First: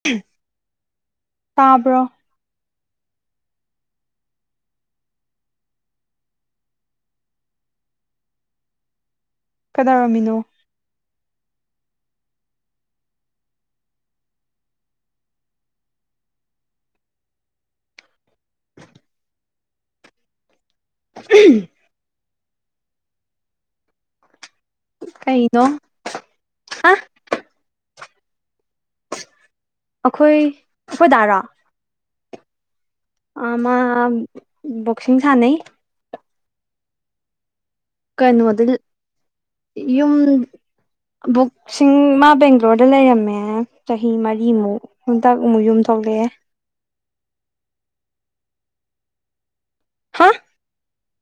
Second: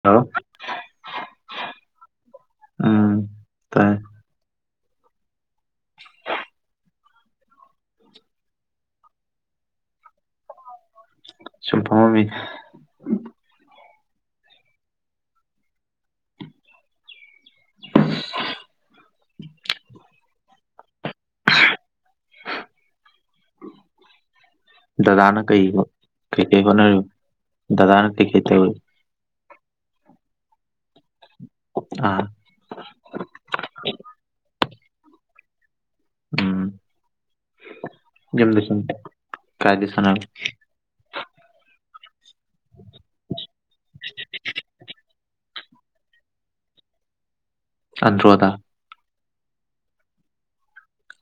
Hello ꯇꯥꯕ꯭ꯔꯣ? ꯎꯝ ꯇꯥꯏ [inaudible] [unintelligible] ꯀꯩꯗꯧꯔꯝꯃꯤꯅꯣ ꯁꯨꯝ ꯐꯝꯃꯝꯃꯤꯅꯦ [inaudible] [unintelligible] [inaudible] [unintelligible] ꯗꯗꯥꯗꯥꯅ ꯀꯩꯅꯣ ꯀꯩꯕ ꯀꯩꯀꯩ ꯑ ꯍꯣꯠꯅꯔꯤ ꯗꯗꯥꯅ ꯀꯩꯀꯩ ꯇꯩꯔꯤ ꯑꯩꯈꯣꯏ ꯑꯩꯈꯣꯏ ꯗꯥꯔꯣ ꯑꯥ ꯑꯥ ꯃꯥ ꯕꯣꯛꯁꯤꯡ ꯁꯥꯟꯅꯩ ꯎꯝ ꯌꯨꯝꯗ ꯀꯩꯅꯣꯗ ꯁꯨꯝ ꯀꯥꯏꯗ ꯁꯥꯅꯕ ꯕꯨꯛꯁꯤꯡ ꯃꯥ ꯕꯦꯡꯒ꯭ꯂꯣꯔꯗ ꯂꯩꯔꯝꯃꯦ ꯆꯍꯤ ꯃꯔꯤꯃꯨꯛ ꯍꯟꯗꯛ ꯑꯃꯨꯛ ꯌꯨꯝ ꯊꯣꯛꯂꯛꯑꯦ꫰ ꯑꯟꯗ꯭ꯔꯣꯗ ꯍꯥ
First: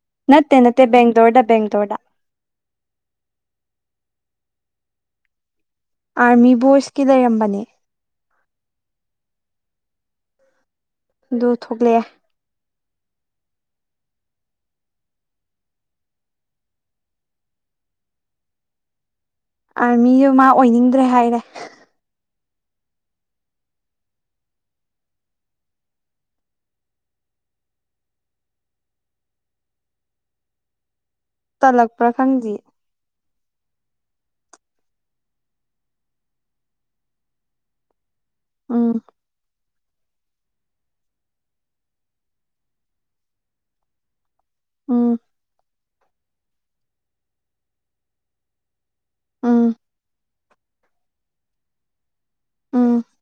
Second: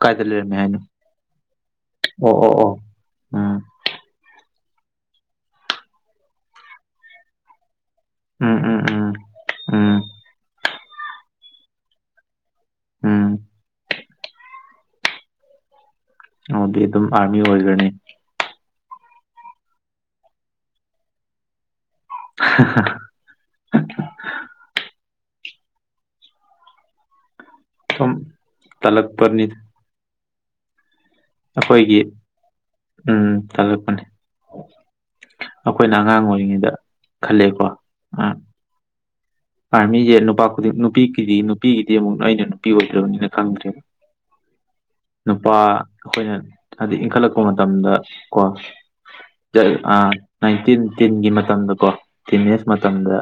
ꯀꯥꯏꯗ ꯂꯩꯔꯝꯃꯦ ꯅꯠꯇꯦ ꯍꯥꯏꯅ ꯅꯠꯇꯦ ꯕꯦꯡꯒ꯭ꯂꯣꯔꯗ ꯕꯦꯡꯒ꯭ꯂꯣꯔꯗ ꯑꯣ ꯑꯣ ꯑꯣ ꯎꯝ ꯑꯥꯔꯃꯤ ꯕꯣꯏꯁꯀꯤ ꯂꯩꯔꯝꯕꯅꯦ ꯎꯝ ꯎꯝ ꯎꯝ ꯎꯝ ꯑꯗꯨ ꯊꯣꯛꯂꯛꯑꯦ ꯎꯝ ꯑꯗꯨꯗꯤ ꯑꯗꯨꯝ ꯑꯥꯔꯃꯤ ꯑꯣꯏꯒꯅꯤ ꯑꯥꯔꯃꯤꯗꯨ ꯃꯥ ꯑꯣꯏꯅꯤꯡꯗ꯭ꯔꯦ ꯍꯥꯏꯔꯦ [inaudible] ꯁꯨꯝ ꯇꯜꯂꯛꯄꯅꯤ ꯑꯩꯈꯣꯏꯒꯤ ꯇꯜꯂꯛꯄ꯭ꯔꯥ ꯈꯪꯗꯦ ꯎꯝ ꯇꯂꯛꯄꯅꯤ ꯑꯩꯈꯣꯏꯅ ꯑꯉꯥꯡ ꯑꯣꯏꯔꯤꯉꯩꯗ ꯈꯜꯂꯦꯀꯣ ꯎꯝ ꯑꯥꯔꯃꯤꯁꯦ ꯅꯨꯄꯥ ꯈꯨꯗꯤꯡ ꯅꯨꯄꯤꯒꯤꯗꯤ ꯅꯨꯄꯤꯒꯤꯗꯤ ꯑꯃꯨꯛ ꯑꯩꯅ ꯅꯨꯄꯤ ꯑꯣꯏꯗ꯭ꯔꯕꯅꯤꯅ ꯈꯪꯗ꯭ꯔꯦ ꯎꯝ ꯅꯨꯄꯥ ꯑꯩꯈꯣꯏꯅ ꯍꯥꯏꯗꯤ ꯏꯟꯈꯠꯂꯛꯄ ꯃꯇꯝꯗ ꯀꯣ ꯎꯝ ꯅꯥꯏꯟꯇꯤꯟ ꯇꯤꯟꯒꯤ ꯃꯇꯝꯗꯀꯣ ꯇꯤꯟ ꯑꯦꯖ ꯎꯝ ꯃꯇꯝꯗ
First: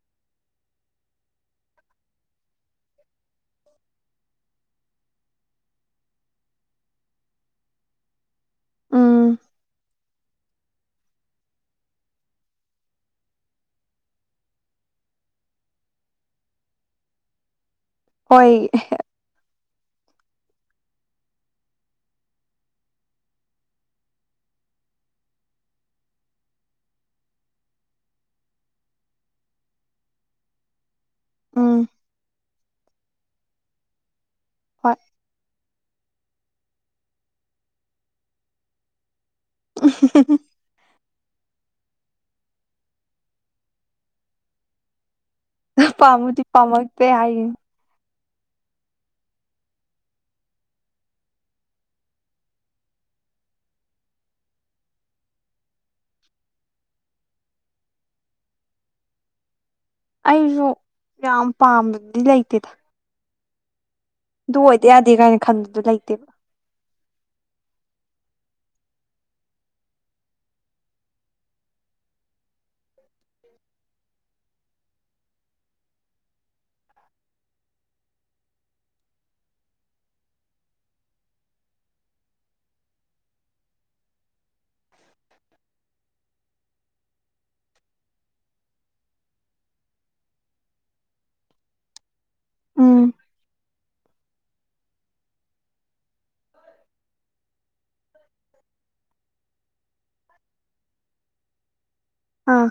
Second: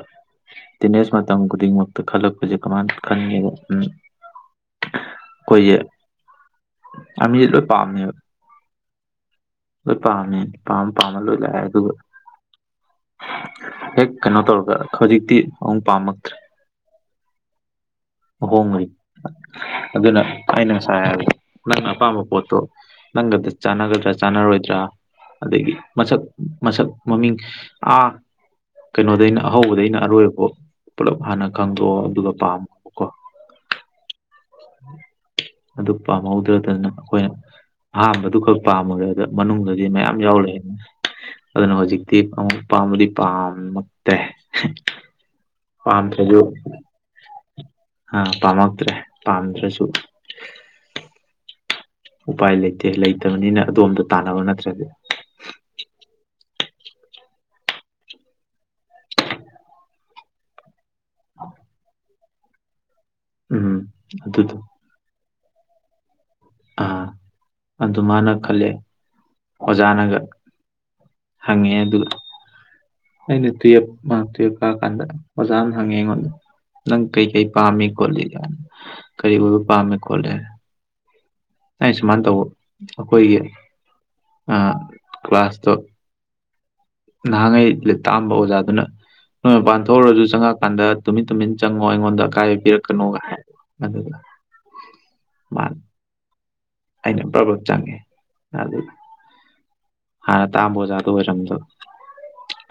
ꯇꯦꯅꯦꯁ ꯃꯇꯝ ꯈꯨꯗꯤꯡꯃꯛꯇ ꯈꯜꯂꯛꯄꯁꯦ ꯀꯃꯥꯏꯅ ꯈꯟꯒꯦꯕ ꯎꯝ ꯑꯩꯈꯣꯏꯁꯦ ꯑ꯭ꯔꯃꯤꯁꯦ ꯂꯣꯏ ꯄꯝꯃꯦꯕ ꯎꯝ ꯂꯣꯏ ꯄꯥꯝꯃꯤ ꯑꯄꯥꯝ ꯄꯥꯝꯃ ꯂꯣꯏ ꯂꯥꯛꯑꯦ ꯑꯗꯨꯒ ꯍꯦꯛ ꯀꯩꯅꯣ ꯇꯧꯔꯒ ꯍꯧꯖꯤꯛꯇꯤ ꯑꯃꯨꯛ ꯄꯥꯝꯃꯛꯇ꯭ꯔꯦ ꯍꯣꯏ ꯑꯍꯣꯡꯉꯏ ꯑꯗꯨꯅ ꯑꯩꯅ ꯉꯁꯥꯏ ꯍꯥꯏꯕꯗ ꯅꯪꯅ ꯑꯄꯥꯝꯕ ꯄꯣꯠꯇꯣ ꯅꯪꯒꯗꯤ ꯆꯥꯅꯒꯗ꯭ꯔꯥ ꯆꯥꯅꯔꯣꯏꯗ꯭ꯔꯥ ꯑꯗꯒꯤ ꯃꯁꯛ ꯃꯁꯛ ꯃꯃꯤꯡ ꯑ ꯀꯩꯅꯣꯗꯩꯅ ꯑꯍꯧꯕꯗꯩꯅ ꯑꯔꯣꯏꯕ ꯕꯨꯛ ꯄꯨꯂꯞ ꯍꯥꯟꯅ ꯎꯝ ꯈꯪꯗꯑꯣ ꯑꯗꯨꯒ ꯄꯥꯝꯃꯕꯀꯣ ꯍꯣꯏ ꯑꯗꯨ ꯄꯥꯝꯍꯧꯗ꯭ꯔꯗꯅ ꯑꯩꯈꯣꯏꯅ ꯑꯍꯝꯕꯗꯨ ꯈꯛ ꯄꯥꯝꯃꯨꯔꯒꯥ ꯃꯅꯨꯡꯗꯗꯤ ꯃꯌꯥꯝ ꯌꯥꯎ ꯂꯩꯔꯝꯃꯤ ꯑꯗꯨꯅ ꯍꯧꯖꯤꯛꯇꯤ ꯄꯥꯝꯕꯗꯤ ꯄꯥꯝꯃꯛꯇꯦ ꯄꯥꯝꯗ꯭ꯔꯁꯨ ꯄꯥꯝꯕꯨꯗꯤ ꯄꯥꯝꯃꯛꯇꯦ ꯍꯥꯏꯔꯤꯅꯤ ꯑꯥ ꯄꯥꯝꯃꯛꯇ꯭ꯔꯦ ꯄꯥꯝꯗ꯭ꯔꯁꯨ ꯎꯄꯥꯏ ꯂꯩꯇꯦ ꯂꯩꯇꯕꯅꯤꯅ ꯑꯗꯣꯝꯗ ꯇꯥꯟꯅꯕ ꯅꯠꯇ꯭ꯔꯗꯤ ꯑꯩꯁꯨ ꯌꯥꯝ ꯄꯥꯝꯕꯗꯤ ꯂꯩꯇꯦꯗ ꯎꯝꯝ ꯑꯗꯨ ꯑꯣꯏꯗ ꯌꯥꯗꯦ ꯀꯥꯏꯅ ꯈꯟꯕꯗꯨ ꯂꯩꯇꯦꯕ ꯑꯥ ꯑꯗꯨ ꯃꯥꯅ ꯈꯜꯂꯦ ꯑꯣꯖꯥꯅꯒ ꯍꯪꯉꯦ ꯑꯗꯨꯒ ꯑꯩꯅ ꯇꯨꯌꯦꯞ ꯇꯨꯌꯦꯞ ꯀꯥ ꯀꯥꯟꯗ ꯑꯣꯖꯥꯅ ꯍꯪꯉꯤ ꯑꯩꯉꯣꯟꯗ ꯅꯪ ꯀꯩꯀꯩ ꯄꯥꯝꯃꯤ ꯈꯣꯠꯂꯤ ꯀꯩ ꯀꯔꯤ ꯑꯣꯏꯕ ꯄꯥꯝꯃꯦ ꯈꯣꯠꯂꯦ ꯑꯩ ꯁꯨꯃꯥꯏꯅ ꯇꯧꯕ ꯑꯩꯈꯣꯏꯒꯤ ꯀ꯭ꯂꯥꯁꯇꯣ ꯅꯍꯥꯟꯉꯩ ꯇꯥꯝꯕ ꯑꯣꯖꯥꯗꯨꯅ ꯅꯣꯏ ꯃꯄꯥꯟ ꯊꯣꯛꯎꯔꯁꯨ ꯆꯪꯉꯛꯀꯥꯟꯗ ꯇꯨꯃꯤꯟ ꯇꯨꯃꯤꯟ ꯆꯪꯉꯣ ꯑꯩꯉꯣꯟꯗ ꯑꯀꯥꯏꯕꯥ‌ ꯎꯝ ꯄꯤꯔꯛꯀꯅꯣ ꯑꯗꯨ ꯃꯥꯅꯤ ꯑꯩꯅ ꯕ꯭ꯔꯕꯠ ꯆꯪꯉꯦ ꯍꯥꯟꯅ ꯇꯥꯝꯕ ꯑꯣꯖꯥꯗꯣ ꯑꯣꯏꯔꯝꯗꯣ ꯑꯥ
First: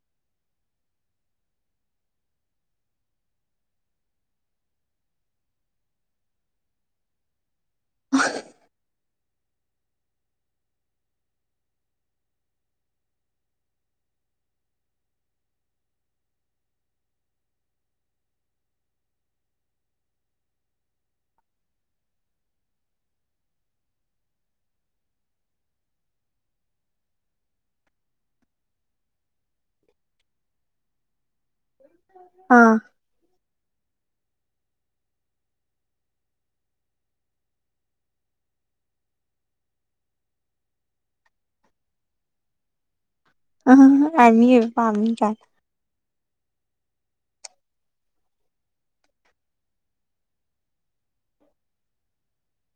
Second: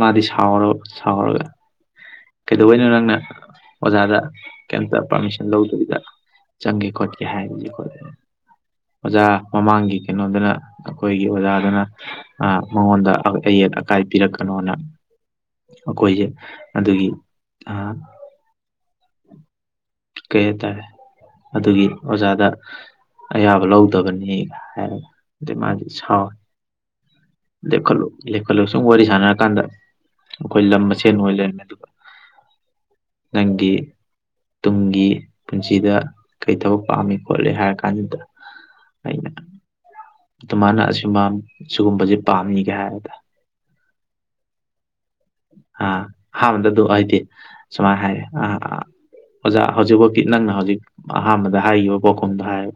ꯃꯥꯗꯤ ꯁꯥꯎꯔ ꯁꯥꯎꯔꯒ ꯀꯩꯗꯧꯕꯩꯅꯣ ꯅꯪꯅ ꯑꯣꯖꯥꯗ ꯀꯩꯝꯇ ꯄꯥꯔꯃꯤꯁꯟ ꯂꯧꯗꯣꯕꯤꯗ ꯆꯪꯒꯦ ꯈꯣꯠꯀꯦ ꯍꯥꯏꯗꯕꯤꯗ ꯍꯥꯏ [inaudible] ꯑꯣꯖꯥ ꯃꯃꯥꯡꯒꯤ ꯀꯩꯅꯣꯗꯅ ꯑꯩꯈꯣꯏ ꯑꯩ ꯑꯣꯖꯥꯗꯨꯅ ꯑ ꯃꯉꯣꯟꯗ ꯑꯌꯦꯠ ꯑꯀꯥꯏ ꯄꯤꯔꯛꯀꯅꯣꯅ ꯑꯩꯈꯣꯏꯁꯦ ꯑꯗꯨꯒꯤ ꯑꯥ ꯀꯩ ꯍꯥꯏꯇꯥꯔꯦ ꯑꯗꯨꯒꯤ ꯑꯣꯖꯥꯗ ꯑꯌꯥꯕ ꯂꯧꯗꯕꯅꯤ ꯍꯥꯏꯔꯒ ꯑꯗꯩ ꯃꯥꯗꯤ ꯁꯥꯎꯋꯦ ꯂꯦꯞꯈꯠꯂꯨ ꯂꯦꯞꯈꯠꯂꯨ ꯁꯨꯝ ꯋꯥꯔꯤ ꯁꯥꯟꯅꯔꯀꯥꯟꯗ ꯑꯩꯈꯣꯏ ꯂꯝ ꯃꯁꯦꯟ ꯑꯣꯏ ꯂꯩꯔꯝꯃꯦ ꯑꯗꯨꯒ ꯑꯥ ꯅꯪꯒꯤ ꯇꯨꯡꯒꯤ ꯄꯨꯟꯁꯤꯗ ꯀꯩ ꯊꯕꯛ ꯄꯥꯝꯃꯤ ꯈꯣꯠꯂꯤ ꯍꯥꯏꯔ ꯀꯥꯟꯁꯤꯗ ꯑꯩ ꯑꯗꯨꯃꯥꯏꯅ ꯑꯁꯤꯒꯨꯝꯕ ꯁꯤꯒꯨꯝꯕꯁꯤ ꯄꯥꯝꯃꯤꯒ ꯍꯥꯏꯔ [unintelligible] ꯑ ꯑꯍꯥꯟꯕꯗ ꯑꯗꯨ ꯑꯩꯗꯤ ꯁꯨꯃꯥꯏꯅ ꯍꯥꯏꯔꯦ ꯑ ꯑꯣꯖꯥ ꯍꯧꯖꯤꯛꯐꯧꯇꯤ ꯅꯪꯅ ꯍꯧꯖꯤꯛ ꯑꯍꯥꯟꯕꯗ ꯍꯥꯏꯈꯤꯕ ꯄꯥꯎꯈꯨꯝꯗꯣ ꯍꯥꯏ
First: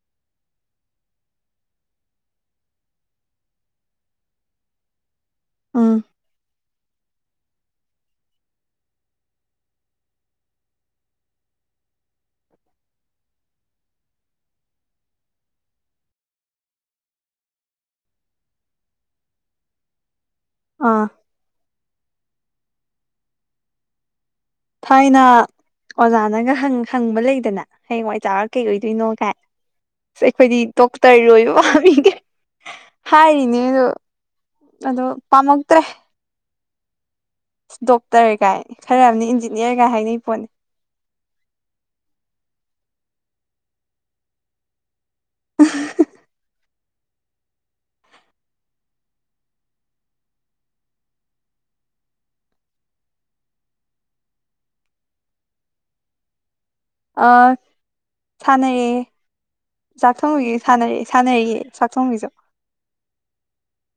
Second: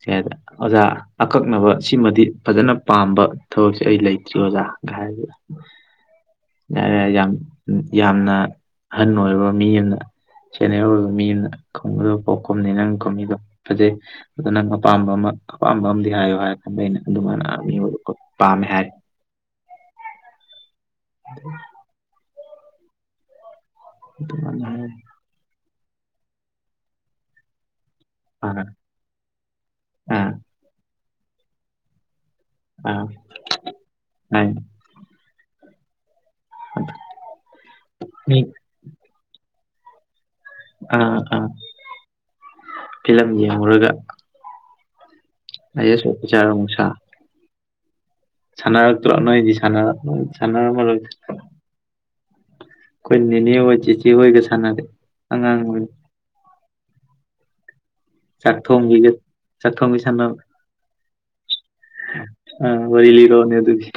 ꯀꯩ ꯍꯥꯏ ꯑꯣꯖꯥ ꯑꯀꯛꯅꯕ ꯁꯤꯃꯗꯤ ꯐꯖꯅ ꯄꯥꯝꯕ ꯊꯕꯛꯁꯦ ꯑꯩ ꯂꯩꯇ꯭ꯔꯤ ꯑꯣꯖꯥꯥ ꯀꯥꯏ ꯑꯥ ꯌꯥꯔꯦ ꯌꯥꯔꯦ ꯌꯥꯝ ꯌꯥꯝꯅ ꯑꯍꯟ ꯑꯣꯏꯔꯕ ꯃꯤ ꯑꯃꯅ ꯁꯦꯟꯅꯤꯌꯔ ꯑꯣꯏꯕ ꯃꯤ ꯑꯃꯅ ꯈꯨꯝꯒꯗꯕ ꯄꯥꯎꯈꯨꯝꯅꯤ ꯅꯪ ꯈꯨꯝꯃꯤꯗꯣ ꯐꯖꯩ ꯑꯗꯣ ꯅꯪ ꯑꯄꯥꯝꯕ ꯑꯃ ꯑꯄꯥꯝꯕ ꯑꯝꯗꯤ ꯍꯥꯏꯌꯣ ꯍꯥꯏꯔꯀꯥꯟꯗ ꯑꯩꯅ ꯑꯗꯨꯃꯥꯏꯅ ꯑꯥꯔꯃꯤ ꯑꯣꯏꯕ ꯄꯥꯝꯃꯦ ꯍꯥꯏ ꯑꯥ [inaudible] [unintelligible] ꯊꯥꯏꯅ ꯑꯣꯖꯥꯅꯒ ꯍꯪ ꯍꯪꯕ ꯂꯩꯗꯅ ꯍꯌꯦꯡꯋꯥꯏ ꯆꯥꯎꯔ ꯀꯩ ꯑꯥ ꯑꯣꯏꯗꯣꯏꯅꯣ ꯀꯥꯏ ꯑꯥ ꯑꯩꯈꯣꯏꯗꯤ ꯗꯣꯛꯇꯔ ꯑꯣꯏꯕ ꯄꯥꯝꯃꯤꯒꯥꯏ ꯑꯥ ꯍꯥꯏꯔꯤꯅꯤ ꯑꯗꯣ ꯍꯥꯏ ꯑꯗꯣ ꯄꯥꯝꯃꯛꯇ꯭ꯔꯦ [unintelligible] ꯗꯣꯛꯇꯔ ꯃꯤ ꯀꯥꯏ ꯈꯔ ꯑꯃꯅ ꯏꯟꯖꯤꯅꯤꯌꯥꯔ ꯀꯥꯏ ꯍꯥꯏꯅꯩ ꯄꯣꯠꯅꯤ ꯑꯥ ꯑꯥ ꯐꯤꯂꯝ ꯌ‌ꯦꯡꯉꯨꯔꯒ ꯑꯥꯌꯦꯁ ꯑ‌ꯣꯐꯤꯁꯥꯔ ꯑꯃꯨꯛ ꯁꯥ ꯁꯥꯅꯛꯇ꯭ꯔ‌ꯣ ꯅꯣꯏꯗꯤ ꯁꯥꯟꯅ ꯁꯥꯟꯅꯔꯝꯃꯔ‌ꯣꯏꯗ ꯑꯩꯈꯣꯏ ꯅꯦꯅꯦ ꯍꯣꯏ ꯆꯤꯆꯦ ꯍꯣꯏꯒ ꯁꯥꯟꯅꯔꯦ ꯑꯉꯥꯡ ꯑꯣꯏꯔꯤ ꯑ ꯁꯥꯟꯅꯔꯛꯑꯦ ꯆꯥꯛꯊꯣꯡꯕꯤꯒ ꯆꯥꯛꯊꯣꯡꯕꯤ ꯁꯥꯟꯅꯕ ꯆꯥꯛꯊꯣꯡꯕꯤꯒꯤ ꯁꯥꯟꯅꯔꯛꯑꯦ ꯁꯥꯟꯅꯔꯛꯑꯦ ꯆꯥꯛꯊꯣꯡꯕꯤꯁꯨ ꯑ ꯋꯥꯔꯤ ꯂꯤꯔꯛꯑꯣꯅꯦ ꯑꯗꯨꯒꯤ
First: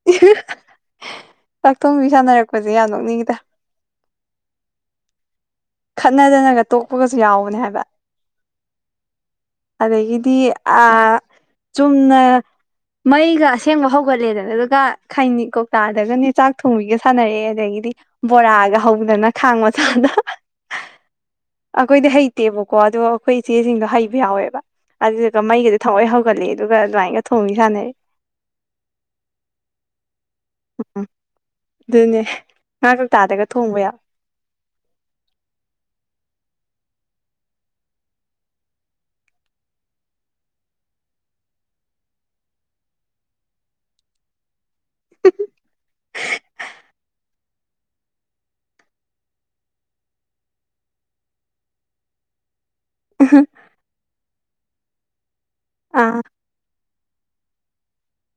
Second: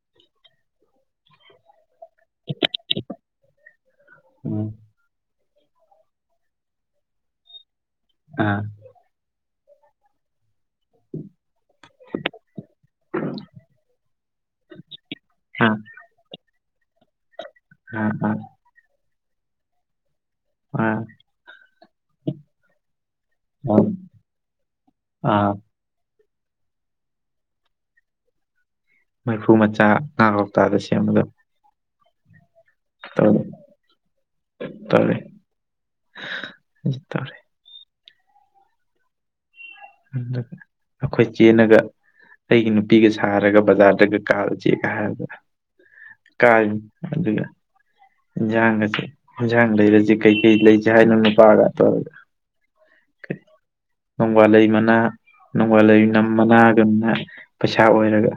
[unintelligible] ꯆꯥꯛꯊ‌ꯣꯡꯕꯤ ꯁꯥꯟꯅꯔꯛꯄꯁꯦ ꯌꯥꯝ ꯅꯣꯛꯅꯤꯡꯉꯤꯗ ꯎꯝ ꯈꯠꯅꯗꯅꯒ ꯇꯣꯛꯄꯒꯁꯨ ꯌꯥꯎꯕꯅꯦ ꯍꯥꯏꯕ ꯑ ꯑꯗꯒꯤꯗꯤ ꯑꯥ ꯆꯨꯝꯅ ꯃꯩꯒ ꯑꯁꯦꯡꯕ ꯍꯧꯒꯠꯂꯦꯗꯅ ꯑꯗꯨꯒ ꯈꯩꯅꯤ ꯑꯥ ꯀꯧꯇꯥꯗꯒꯅ‌ꯦ ꯆꯥꯛ ꯊꯣꯡꯕꯤꯒ ꯁꯥꯟꯅꯔꯛꯑꯦ ꯑꯗꯒꯤꯗꯤ ꯑꯥ ꯕꯣꯔꯥꯒ ꯍꯧꯗꯅ ꯈꯥꯡ ꯃꯆꯥꯗ ꯃꯥꯟꯅꯤ ꯑꯩꯈꯣꯏꯗꯤ ꯍꯩꯇꯦꯕꯀꯣ ꯑꯗꯣ ꯑꯩꯈꯣꯏ ꯏꯆꯦꯁꯤꯡꯗꯣ ꯍꯩꯕ ꯌꯥꯎꯋꯦꯕ ꯑꯗꯨꯗꯨꯒ ꯑꯥ ꯃꯩꯒꯥꯖꯦ ꯊꯑꯣꯏ ꯍꯧꯒꯠꯂ‌ꯦ ꯑꯗꯨꯒ ꯑꯗꯨꯃꯥꯏꯅꯒ ꯊꯣꯡꯕꯤ ꯁꯥꯟꯅꯩ ꯃꯩꯐꯨ ꯃꯆꯥ ꯉꯥ ꯍꯥꯎꯇꯥꯗ ꯎꯝ ꯁꯦꯝꯕꯗꯣ꯫ ꯑꯗꯨꯅꯦ ꯉꯥ ꯀꯧꯇꯥꯗꯒ ꯊꯣꯡꯕ ꯌꯥꯎ꯫ ꯇꯥꯜꯂꯦ꯫ [unintelligible] ꯑꯩꯈꯣꯏ ꯆꯦꯅꯒ ꯑꯩꯒꯤ ꯅꯨꯄꯤꯒ ꯁꯥꯔꯒ ꯕꯖꯥꯔꯗꯒ ꯀꯥꯔꯨꯖ‌ꯦꯒ ꯍꯥꯏꯔꯒ ꯀꯥꯔꯤꯃꯤ ꯑꯗꯨꯒ ꯏꯟꯖꯥꯡꯒꯁꯦ ꯏꯟꯖꯥꯡ ꯂꯩꯔꯖ‌ꯦ ꯀꯩꯀꯩ ꯂꯩꯁꯦ ꯍꯥꯏꯅꯣ ꯅꯨꯄꯥꯒ ꯇꯧꯔꯒ꯫ [unintelligible] ꯅꯣꯡꯕꯥꯜꯂꯩ ꯃꯅꯥ ꯑꯥ ꯅꯣꯡꯕꯥꯜꯂꯩꯅꯝ ꯃꯅꯥꯒꯅ ꯄꯩꯁꯥ ꯑꯣꯏꯔꯒ꯫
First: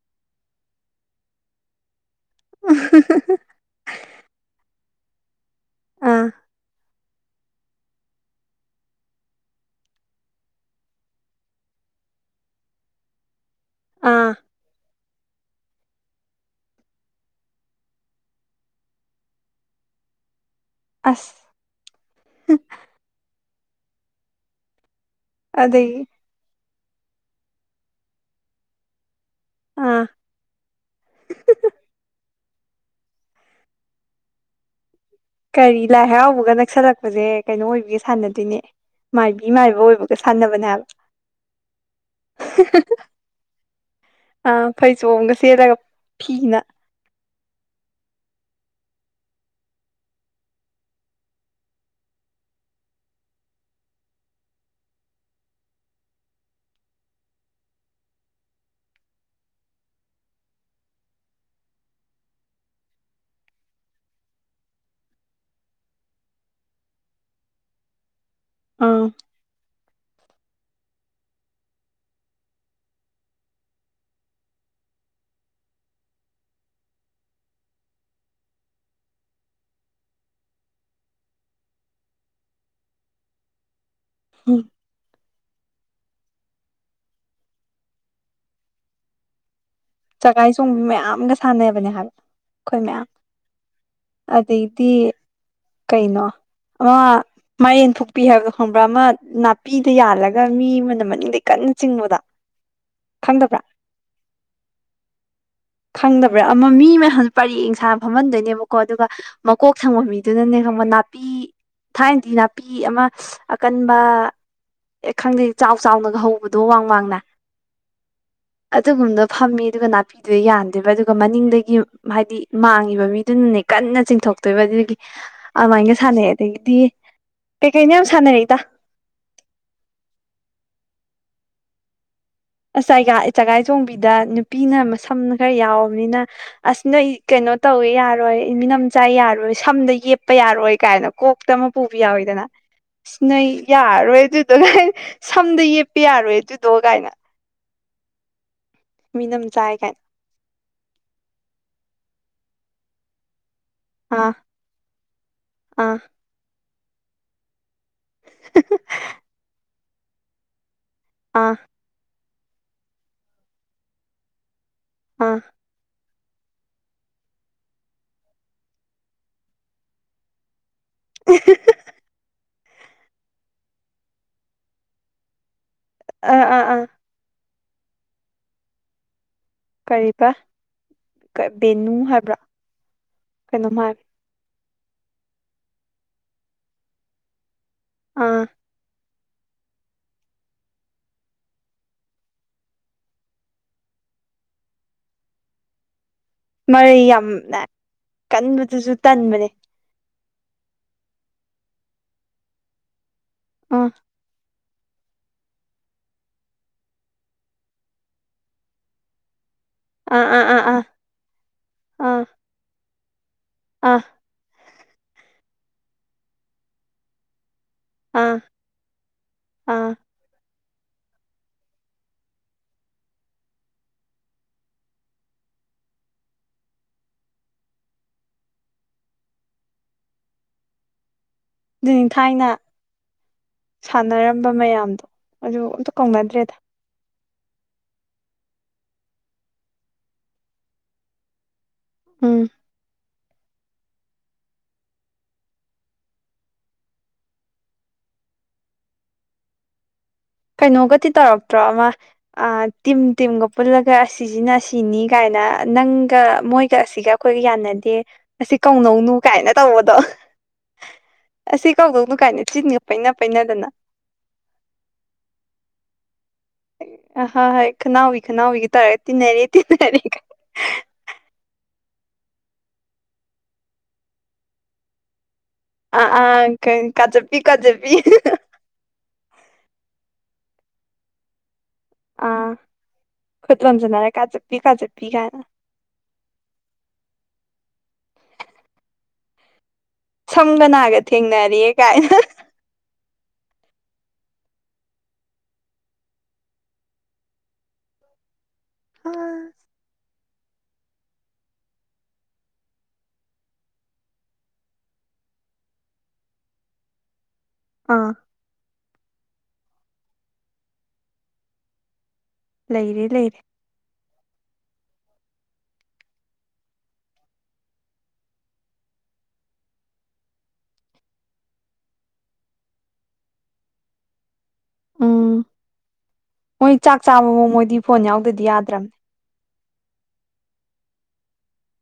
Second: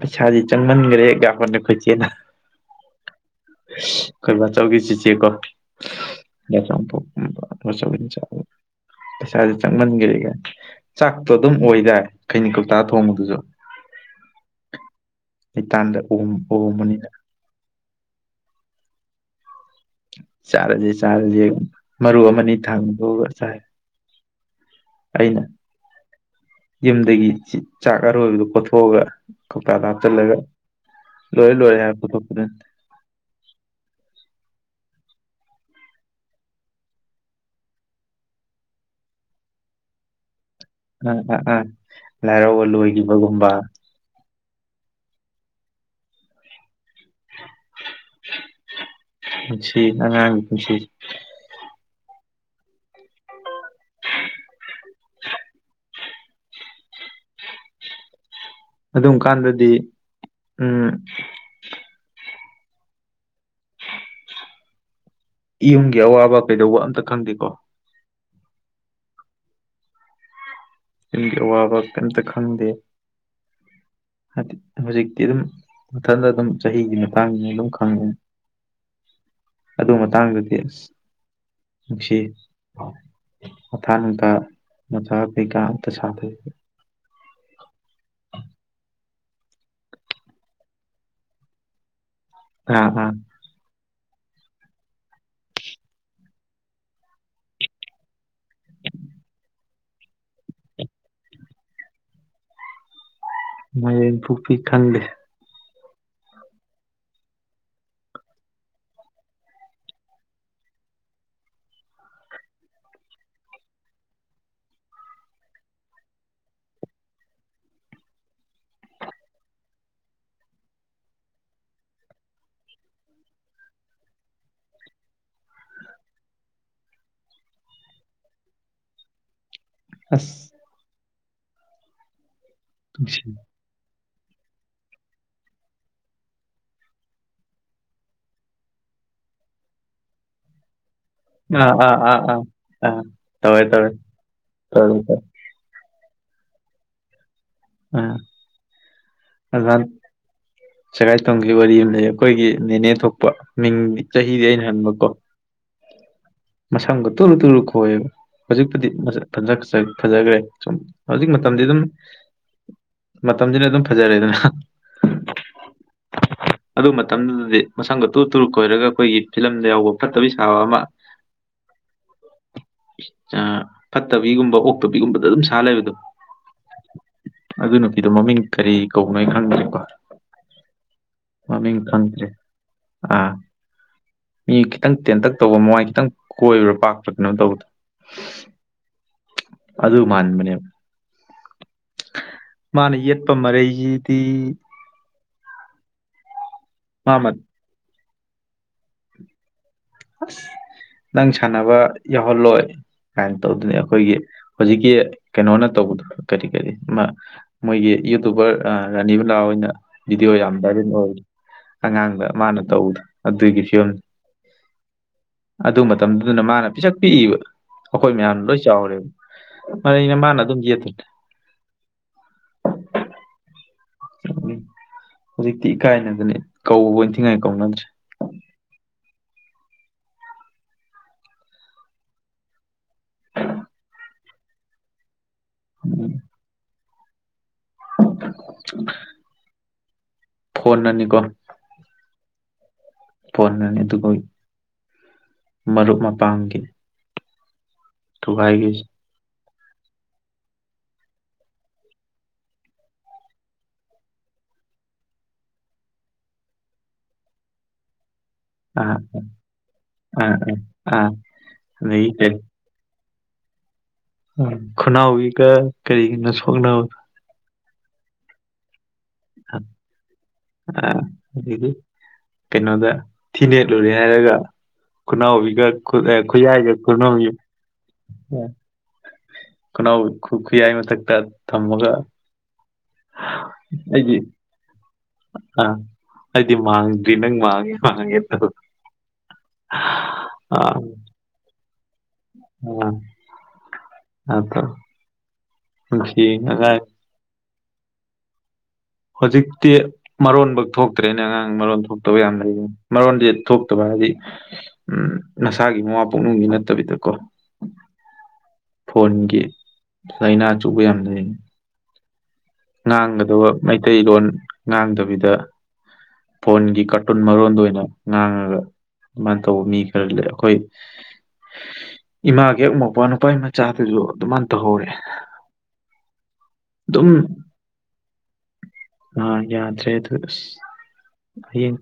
ꯄꯩꯁꯥꯗꯤ ꯆꯪꯃꯟꯈ꯭ꯔꯦꯒ [unintelligible] ꯈꯣꯏꯆ‌ꯦꯅ꯫ [unintelligible] ꯑꯩꯈ‌ꯣꯏ ꯕꯥꯆꯧꯒꯤ ꯑꯥ ꯆꯤꯆ‌ꯦꯀ‌ꯣ [unintelligible] [inaudible] ꯄꯩꯁꯥꯥꯁꯦ ꯆꯪꯃꯟꯈ꯭ꯔꯦꯒꯥꯏ ꯆꯥꯛꯇꯣ ꯑꯗꯨꯝ ꯑꯣꯏꯗꯥꯏ ꯈꯩꯅꯤ ꯀꯧꯇꯥ ꯊꯣꯡꯕꯗꯨꯁꯨ꯫ ꯑꯥ꯫ ꯃꯇꯥꯟꯗ ꯑꯣꯝ ꯑꯣꯝꯕꯅꯤꯗ꯫ ꯆꯥꯔꯁꯦ ꯑꯁ ꯆꯥꯔꯁꯦ ꯃꯔꯨ ꯑꯃꯅꯤ ꯊꯥꯝ ꯗ‌ꯣꯒ ꯆꯥꯏ ꯑꯩꯅ ꯑꯗꯩꯒꯤ ꯌꯨꯝꯗꯒꯤ ꯆꯥꯛ ꯑꯔꯣꯏꯕꯗꯣ ꯀꯣꯊꯣꯛꯑꯒ ꯀꯪꯇꯥꯗ ꯑꯥ ꯍꯥꯞꯆꯜꯂꯒ ꯂꯣꯏꯔꯦ ꯂꯣꯏꯔꯦ ꯍꯥꯏꯔ ꯄꯨꯊ‌ꯣꯛꯄꯗꯨ꯫ ꯀꯔꯤ ꯂꯥꯏ ꯍꯔꯥꯎꯕꯒ ꯅꯛꯁꯜꯂꯛꯄꯁꯦ ꯀꯩꯅꯣ ꯑꯣꯏꯕꯤꯒ ꯁꯥꯟꯅꯗꯣꯏꯅꯦ꯫ ꯃꯥꯏꯕꯤ ꯃꯥꯏꯕ ꯑꯣꯏꯕꯒ ꯁꯥꯟꯅꯕꯅꯦ ꯍꯥꯏꯕ꯫ ꯑꯝ ꯑ ꯑꯥ ꯂꯥꯏꯔꯥꯎꯕ ꯂꯣꯏꯒꯤꯕꯒꯨꯝꯕ꯫ ꯑꯥ ꯐꯩꯖꯣꯝꯒ ꯁꯦꯠꯂꯒ ꯐꯤꯅ꯫ ꯄꯨꯟꯁꯤ ꯑꯉꯥꯡꯒꯤ ꯄꯨꯟꯁꯤ꯫ ꯑꯗꯨꯝ ꯀꯥꯟꯗꯗꯤ ꯎꯝ ꯌꯨꯝꯒꯤ ꯑꯋꯥꯕ ꯀꯩꯗꯧꯕ ꯑꯝꯇ ꯈꯪꯗꯦꯀꯣ꯫ ꯑꯥ꯫ ꯌꯝꯒꯤ ꯑꯋꯥꯕ ꯀꯔꯤꯝꯇ ꯈꯪꯗꯦ ꯍꯧꯖꯤꯛꯇꯤ ꯑꯗꯨꯝ ꯃꯊꯟꯗ ꯑꯗꯨꯝ ꯆꯍꯤꯒꯤ ꯃꯇꯥꯡꯅꯦ ꯑꯗꯨꯝ ꯈꯪꯕꯅꯤ꯫ ꯑꯗꯨ ꯃꯇꯥꯡꯗꯗꯤ ꯅꯨꯡꯁꯤ ꯃꯊꯥ ꯃꯆꯥꯥ [unintelligible] ꯎꯝ꯫ ꯆꯒꯥꯏ ꯆꯣꯡꯕꯤ ꯃꯌꯥꯝꯒ ꯁꯥꯟꯅꯕꯅꯦ ꯍꯥꯏꯕ ꯑꯩꯈꯣꯏ ꯑꯥ ꯃꯌꯥꯝ꯫ ꯑꯥ ꯑꯗꯩꯩꯗꯤ ꯀꯩꯩꯅꯣ ꯑ ꯃꯔꯦꯟ ꯊꯣꯛꯄꯤ ꯍꯥꯏꯕꯗꯣ ꯈꯪꯕ꯭ꯔꯥ ꯑꯃ ꯅꯥꯄꯤꯗ ꯌꯥꯜꯂꯒ ꯃꯤ ꯑꯃꯅ ꯃꯅꯤꯡꯗꯩ ꯀꯟꯅ ꯆꯤꯡꯕꯗꯣ꯫ ꯈꯪꯗꯕ꯭ꯔꯥ꯫ ꯃꯌꯦꯡ ꯄꯨꯄꯤ ꯈꯟꯗꯦ꯫ ꯈꯪꯗꯕ꯭ꯔꯥ ꯑꯃ ꯃꯤ ꯃꯌꯥꯝꯁꯨ ꯄꯔꯦꯡ ꯌꯦꯟꯁꯥꯡꯅ ꯐꯝꯍꯟꯗꯣꯏꯅꯦꯕꯀꯣ ꯑꯗꯨꯒ ꯃꯀꯣꯛ ꯊꯪꯕ ꯃꯤ ꯑꯗꯨꯅꯅꯦ ꯈꯪꯕ ꯅꯥꯄꯤ ꯊꯥꯏꯅꯗꯤ ꯅꯥꯄꯤ ꯑꯃ ꯑꯀꯟꯕ ꯑꯦ ꯈꯪꯗꯦ ꯆꯥꯎ ꯆꯥꯎꯅꯒ ꯍꯧꯕꯗꯣ ꯋꯥꯡ ꯋꯥꯡꯅ꯫ [inaudible] ꯑꯗꯨꯒꯨꯝꯗꯣ ꯐꯝꯃꯤ ꯑꯗꯨꯒ ꯅꯥꯄꯤ ꯃꯤꯗꯨ ꯌꯥꯟꯗꯦꯕ ꯑꯗꯨꯒ ꯃꯅꯤꯡꯗꯒꯤ ꯍꯥꯏꯗꯤ ꯃꯥꯡꯉꯤꯕ ꯃꯤꯗꯨꯅꯅꯦ ꯀꯟꯅ ꯆꯤꯡꯊꯣꯛꯇꯣꯏꯕ ꯑꯗꯨꯒꯤ ꯑꯗꯨꯃꯥꯏꯒ ꯁꯥꯟꯅꯩ ꯑꯗꯒꯤꯗꯤ ꯀꯩꯀꯩꯅꯣ ꯌꯥꯝ ꯁꯥꯟꯅꯔꯛꯏꯗ ꯑꯁ ꯑꯁ ꯅꯨꯡꯁꯤ ꯆꯒꯥꯏ ꯆꯒꯥꯏ ꯆꯣꯡꯕꯤꯗ ꯅꯨꯄꯤꯅ ꯃꯁꯝꯅ ꯈꯔ ꯌꯥꯎꯕꯅꯤꯅ ꯑꯁ ꯅꯣꯏ ꯀꯩꯅꯣ ꯇꯧꯋꯦ ꯌꯥꯔꯣꯏ ꯃꯤꯅꯝꯆꯥꯥꯏ ꯌꯥꯔꯣꯏ ꯁꯝꯗ ꯌꯦꯛꯄ ꯌꯥꯔꯣꯏ ꯀꯥꯏꯅ ꯀꯣꯛꯇ ꯑꯃ ꯑꯥ ꯄꯨꯕ ꯑꯥ ꯑꯥ ꯑꯥ ꯌꯥꯎꯋꯤꯗꯅ ꯑꯥ ꯑꯁ ꯅꯣꯏ ꯇꯧꯔꯦ ꯇꯧꯔꯦ ꯌꯥꯔꯔꯣꯏ ꯑꯗꯨꯗꯣ ꯇꯧꯔꯦ ꯇꯧꯔꯦ ꯁꯝꯗ ꯌꯦꯞꯄ ꯌꯥꯔꯣꯏ ꯑꯗꯨꯗꯣ ꯀꯥꯏꯅ ꯑꯥ ꯃꯤꯅꯝ ꯆꯥꯏ ꯑꯗꯨ ꯀꯥꯏꯅ ꯁꯒꯥꯏ ꯇꯣꯡꯈꯤꯕ ꯋꯥꯔꯤ ꯑꯃ ꯂꯩ ꯑꯩꯈꯣꯏꯒꯤ ꯅꯦꯅꯦ ꯊꯣꯛꯄ ꯃꯤꯡ ꯑꯥ ꯆꯍꯤꯗꯤ ꯑꯩꯅ ꯍꯟꯕꯀꯣ ꯑꯥ ꯃꯁꯝꯒ ꯇꯨꯂꯨ ꯇꯨꯂꯨ ꯈꯣꯏꯑꯕ ꯍꯧꯖꯤꯛꯄꯨꯗꯤ ꯃꯁꯛ ꯐꯖꯈ꯭ꯔꯦ ꯁꯨꯝ ꯍꯧꯖꯤꯛ ꯑꯥ ꯃꯇꯝꯗꯤ ꯑꯗꯨꯝ ꯃꯇꯝꯁꯤꯅ ꯑꯗꯨꯝ ꯐꯖꯔꯦꯗꯅ ꯑꯥ [inaudible] ꯑꯗꯨ ꯃꯇꯝꯗꯨꯗꯗꯤ ꯃꯁꯪꯒ ꯇꯨ ꯇꯨꯔꯨ ꯀꯣꯏꯔꯒ ꯑꯩꯈꯣꯏꯒꯤ ꯐꯤꯂꯝꯗ ꯌꯥꯎꯕ ꯐꯠꯇꯕꯩ ꯁꯥꯕ ꯑꯃ [unintelligible] ꯑꯥ ꯐꯠꯇꯕꯤꯒꯨꯝꯕ ꯑꯣꯛꯇꯕꯤꯒꯨꯝꯕꯗ ꯑꯗꯨꯝ ꯁꯥ ꯂꯩꯕꯗꯣ ꯑꯥ ꯑꯥ ꯑꯥ ꯑꯗꯨ ꯅꯨꯄꯤꯗꯣ ꯃꯃꯤꯡ ꯀꯔꯤ ꯀꯧꯕꯅꯣ ꯈꯪꯗ꯭ꯔꯦ ꯀꯔꯤꯕ ꯕꯦꯅꯨ ꯈꯪꯗ꯭ꯔꯦ ꯍꯥꯏꯕ꯭ꯔꯥ ꯑꯥ ꯀꯩꯅꯣꯝ ꯍꯥꯏꯕ ꯃꯤ ꯈꯤꯇꯪ ꯇꯦꯟꯇꯛ ꯇꯧꯕ ꯃꯃꯥꯏ ꯈꯤꯇꯪ ꯀꯣꯏꯕ꯭ꯔꯥ ꯄꯥꯛꯄ ꯀꯩꯅꯣ ꯇꯧꯕꯗ ꯑꯥ ꯑꯗꯨ ꯃꯥꯟꯕꯅꯦꯕ ꯃꯥꯅ ꯌꯦꯠꯄ ꯃꯔꯩꯁꯤꯗꯤ ꯃꯔꯩ ꯃꯥꯃ ꯌꯥꯝꯅ ꯀꯟꯕꯗꯨꯁꯨ ꯇꯟꯕꯅꯦ ꯑꯁ ꯅꯪ ꯁꯥꯟꯅꯕ ꯌꯥꯎꯍꯜꯂꯣꯏ ꯀꯃꯥꯏꯅ ꯇꯧꯗꯅꯤ ꯑꯥ ꯑꯩꯈꯣꯏꯒꯤ ꯍꯧꯖꯤꯛꯀꯤ ꯀꯩꯅꯣꯅ ꯇꯧꯕꯗꯣ ꯀꯔꯤ ꯀꯔꯤ ꯑꯃ ꯃꯣꯏꯒꯤ ꯌꯨꯇꯨꯕꯔ ꯔꯥꯅꯤꯕꯂꯥꯣꯏ ꯑꯣꯏꯅ ꯑꯥ ꯚꯤꯗꯤꯑꯣ ꯌꯥꯝ ꯑꯥ ꯑꯥ ꯑꯥ ꯚꯥꯏꯔꯦꯟ ꯑꯣꯏ ꯑꯥ ꯑꯉꯥꯡꯗ ꯃꯥꯅ ꯇꯧꯕꯗꯣ ꯑꯗꯨꯒꯤ ꯐꯤꯕꯝꯅꯤ ꯑꯥ ꯑꯗꯨ ꯃꯇꯝꯗꯨꯅ ꯃꯥꯅ ꯄꯤꯁꯛ ꯄꯤꯛꯏꯕ ꯑꯩꯈꯣꯏ ꯑꯥ ꯃꯌꯥꯝ ꯂꯣꯏ ꯆꯥꯎꯔꯦꯕ ꯑꯥ ꯃꯔꯩꯅ ꯃꯥꯅ ꯑꯗꯨꯝ ꯌꯦꯠꯂꯤ ꯎꯝ ꯍꯧꯖꯤꯛꯇꯤ ꯏꯀꯥꯏꯅꯗꯅꯦ ꯀꯧꯕ ꯏꯟꯊꯤ ꯉꯥꯏ ꯀꯧꯅꯗ꯭ꯔꯦ ꯑꯗꯨ ꯅꯤ ꯊꯥꯏꯅ ꯁꯥꯟꯅꯔꯝꯕ ꯃꯌꯥꯝꯗꯣ ꯑꯗꯨ ꯑꯝꯇ ꯀꯧꯅꯗ꯭ꯔꯦꯗ [inaudible] ꯐꯣꯟꯅꯅꯤꯀꯣ ꯎꯝ ꯐꯣꯟꯅꯅꯤ ꯑꯗꯨꯒ ꯃꯔꯨꯞ ꯃꯄꯥꯡꯒꯤ ꯊꯨꯒꯥꯢꯒꯤꯖꯦ ꯀꯩꯅꯣꯒꯗꯤ ꯇꯧꯔꯛꯇ꯭ꯔꯣ ꯑꯃ ꯑꯜ ꯇꯤꯝ ꯇꯤꯝꯒ ꯄꯨꯜꯂꯒ ꯑꯁꯤꯁꯤꯅ ꯁꯤꯅꯤ ꯀꯥꯏꯅ ꯅꯪꯒ ꯃꯣꯏꯒ ꯑꯁꯤꯒ ꯈꯣꯏꯒ ꯌꯥꯅꯗꯦ ꯑꯁꯤ ꯑꯥ ꯀꯧꯅꯧꯅꯨ ꯀꯥꯏꯅ ꯇꯧꯕꯗꯣ ꯑꯥ ꯑꯥ ꯑꯥ ꯑꯁꯤ ꯑꯗꯒꯤ ꯀꯧꯅꯧꯅꯨ ꯀꯥꯏꯅ ꯆꯤꯟꯒ ꯄꯩꯅ ꯄꯩꯅꯥꯗꯅ ꯎꯝ ꯈꯨꯅꯥꯎꯋꯤꯒ ꯀꯔꯤꯒꯤꯅꯣ ꯁꯣꯛꯅꯕ ꯑ ꯍꯣꯏ ꯍꯣꯢ ꯈꯅꯥꯎꯋꯤ ꯈꯅꯥꯎꯕꯤ ꯒ ꯇꯧꯔ ꯑ ꯑꯗꯒꯤ ꯀꯩꯅꯣꯗ ꯊꯤ ꯅꯦꯠꯂꯨꯔꯦ ꯍꯥꯏꯔꯒ ꯈꯨꯅꯥꯎꯕꯤꯒ ꯑꯥ ꯈꯨꯠꯌꯥꯢ ꯑꯥ ꯈꯨꯌꯥꯢꯒ ꯈꯨꯅꯥꯎꯋꯤ ꯀꯥꯖꯞꯄꯤ ꯀꯥꯖꯞꯄꯤ [unintelligible] ꯈꯨꯅꯥꯎ ꯈꯨ ꯈꯨꯌꯥꯏ ꯃꯊꯛꯇ ꯊꯝꯃꯒ ꯑꯥ ꯈꯨꯠ ꯂꯣꯝꯖꯟꯅꯔ ꯀꯥ ꯆꯞꯄꯤ ꯀꯥ ꯆꯞꯄꯤ ꯀꯥꯏꯅ ꯑ ꯑꯩꯗꯤ ꯃꯥꯡꯗ꯭ꯔꯤ ꯅꯪ ꯃꯥꯡꯉꯦ ꯃꯥꯡꯉꯦ ꯇꯧ ꯁꯝꯒ ꯑꯥ ꯅꯥꯒ ꯊꯦꯡꯅꯔꯤꯌꯦ ꯀꯥꯏꯅ [unintelligible] ꯍꯧꯖꯤꯛꯇꯤ ꯃꯔꯣꯟꯕꯧ ꯊꯣꯛꯇ꯭ꯔꯦꯅꯦ ꯑꯉꯥꯡ ꯃꯔꯣꯟ ꯊꯣꯛꯇꯕ ꯌꯥꯝ ꯂꯩꯕꯅꯤ ꯃꯔꯣꯟꯗꯤ ꯊꯣꯛꯇꯕ ꯍꯥꯏꯕꯗꯤ ꯎꯝ ꯅꯁꯥꯒꯤ ꯃꯃꯥ ꯄꯣꯛꯅꯨꯡꯒꯤ ꯅꯠꯇꯕꯤꯗꯀꯣ ꯑꯥ ꯐꯣꯟꯒꯤ ꯂꯥꯏꯅꯥ ꯆꯨꯕ ꯌꯥꯝ ꯂꯩ ꯂꯩꯔꯦ ꯂꯩꯔꯦ ꯉꯥꯡꯒꯗꯕ ꯃꯩꯇꯩꯂꯣꯟ ꯉꯥꯡꯗꯕꯤꯗ ꯐꯣꯟꯒꯤ ꯀꯥꯔꯇꯨꯟ ꯃꯔꯣꯟꯗꯨ ꯑꯣꯏꯅ ꯉꯥꯡꯉꯒ ꯃꯥꯏꯟ ꯇꯧ ꯃꯤ ꯈꯔ ꯂꯩ ꯑꯩꯈꯣꯏ ꯏꯃꯥꯒꯤ ꯍꯦꯛ ꯃꯧꯄ꯭ꯋꯥ ꯅꯨꯄꯥꯒꯤ ꯃꯆꯥꯗꯨꯁꯨ ꯑꯗꯨꯃꯥꯏꯅ ꯇꯧꯍꯧꯔꯦ ꯎꯝ ꯃꯣꯏ ꯆꯥꯛ ꯑꯗꯨꯝ ꯆꯥꯕꯕꯧ ꯃꯣꯏꯗꯤ ꯐꯣꯟ ꯌꯥꯎꯗꯗꯤ ꯌꯥꯗ꯭ꯔꯕꯅꯦ ꯑ ꯌꯥꯗ꯭ꯔꯦ ꯑꯗꯨ ꯑꯁ ꯍꯌꯦꯡ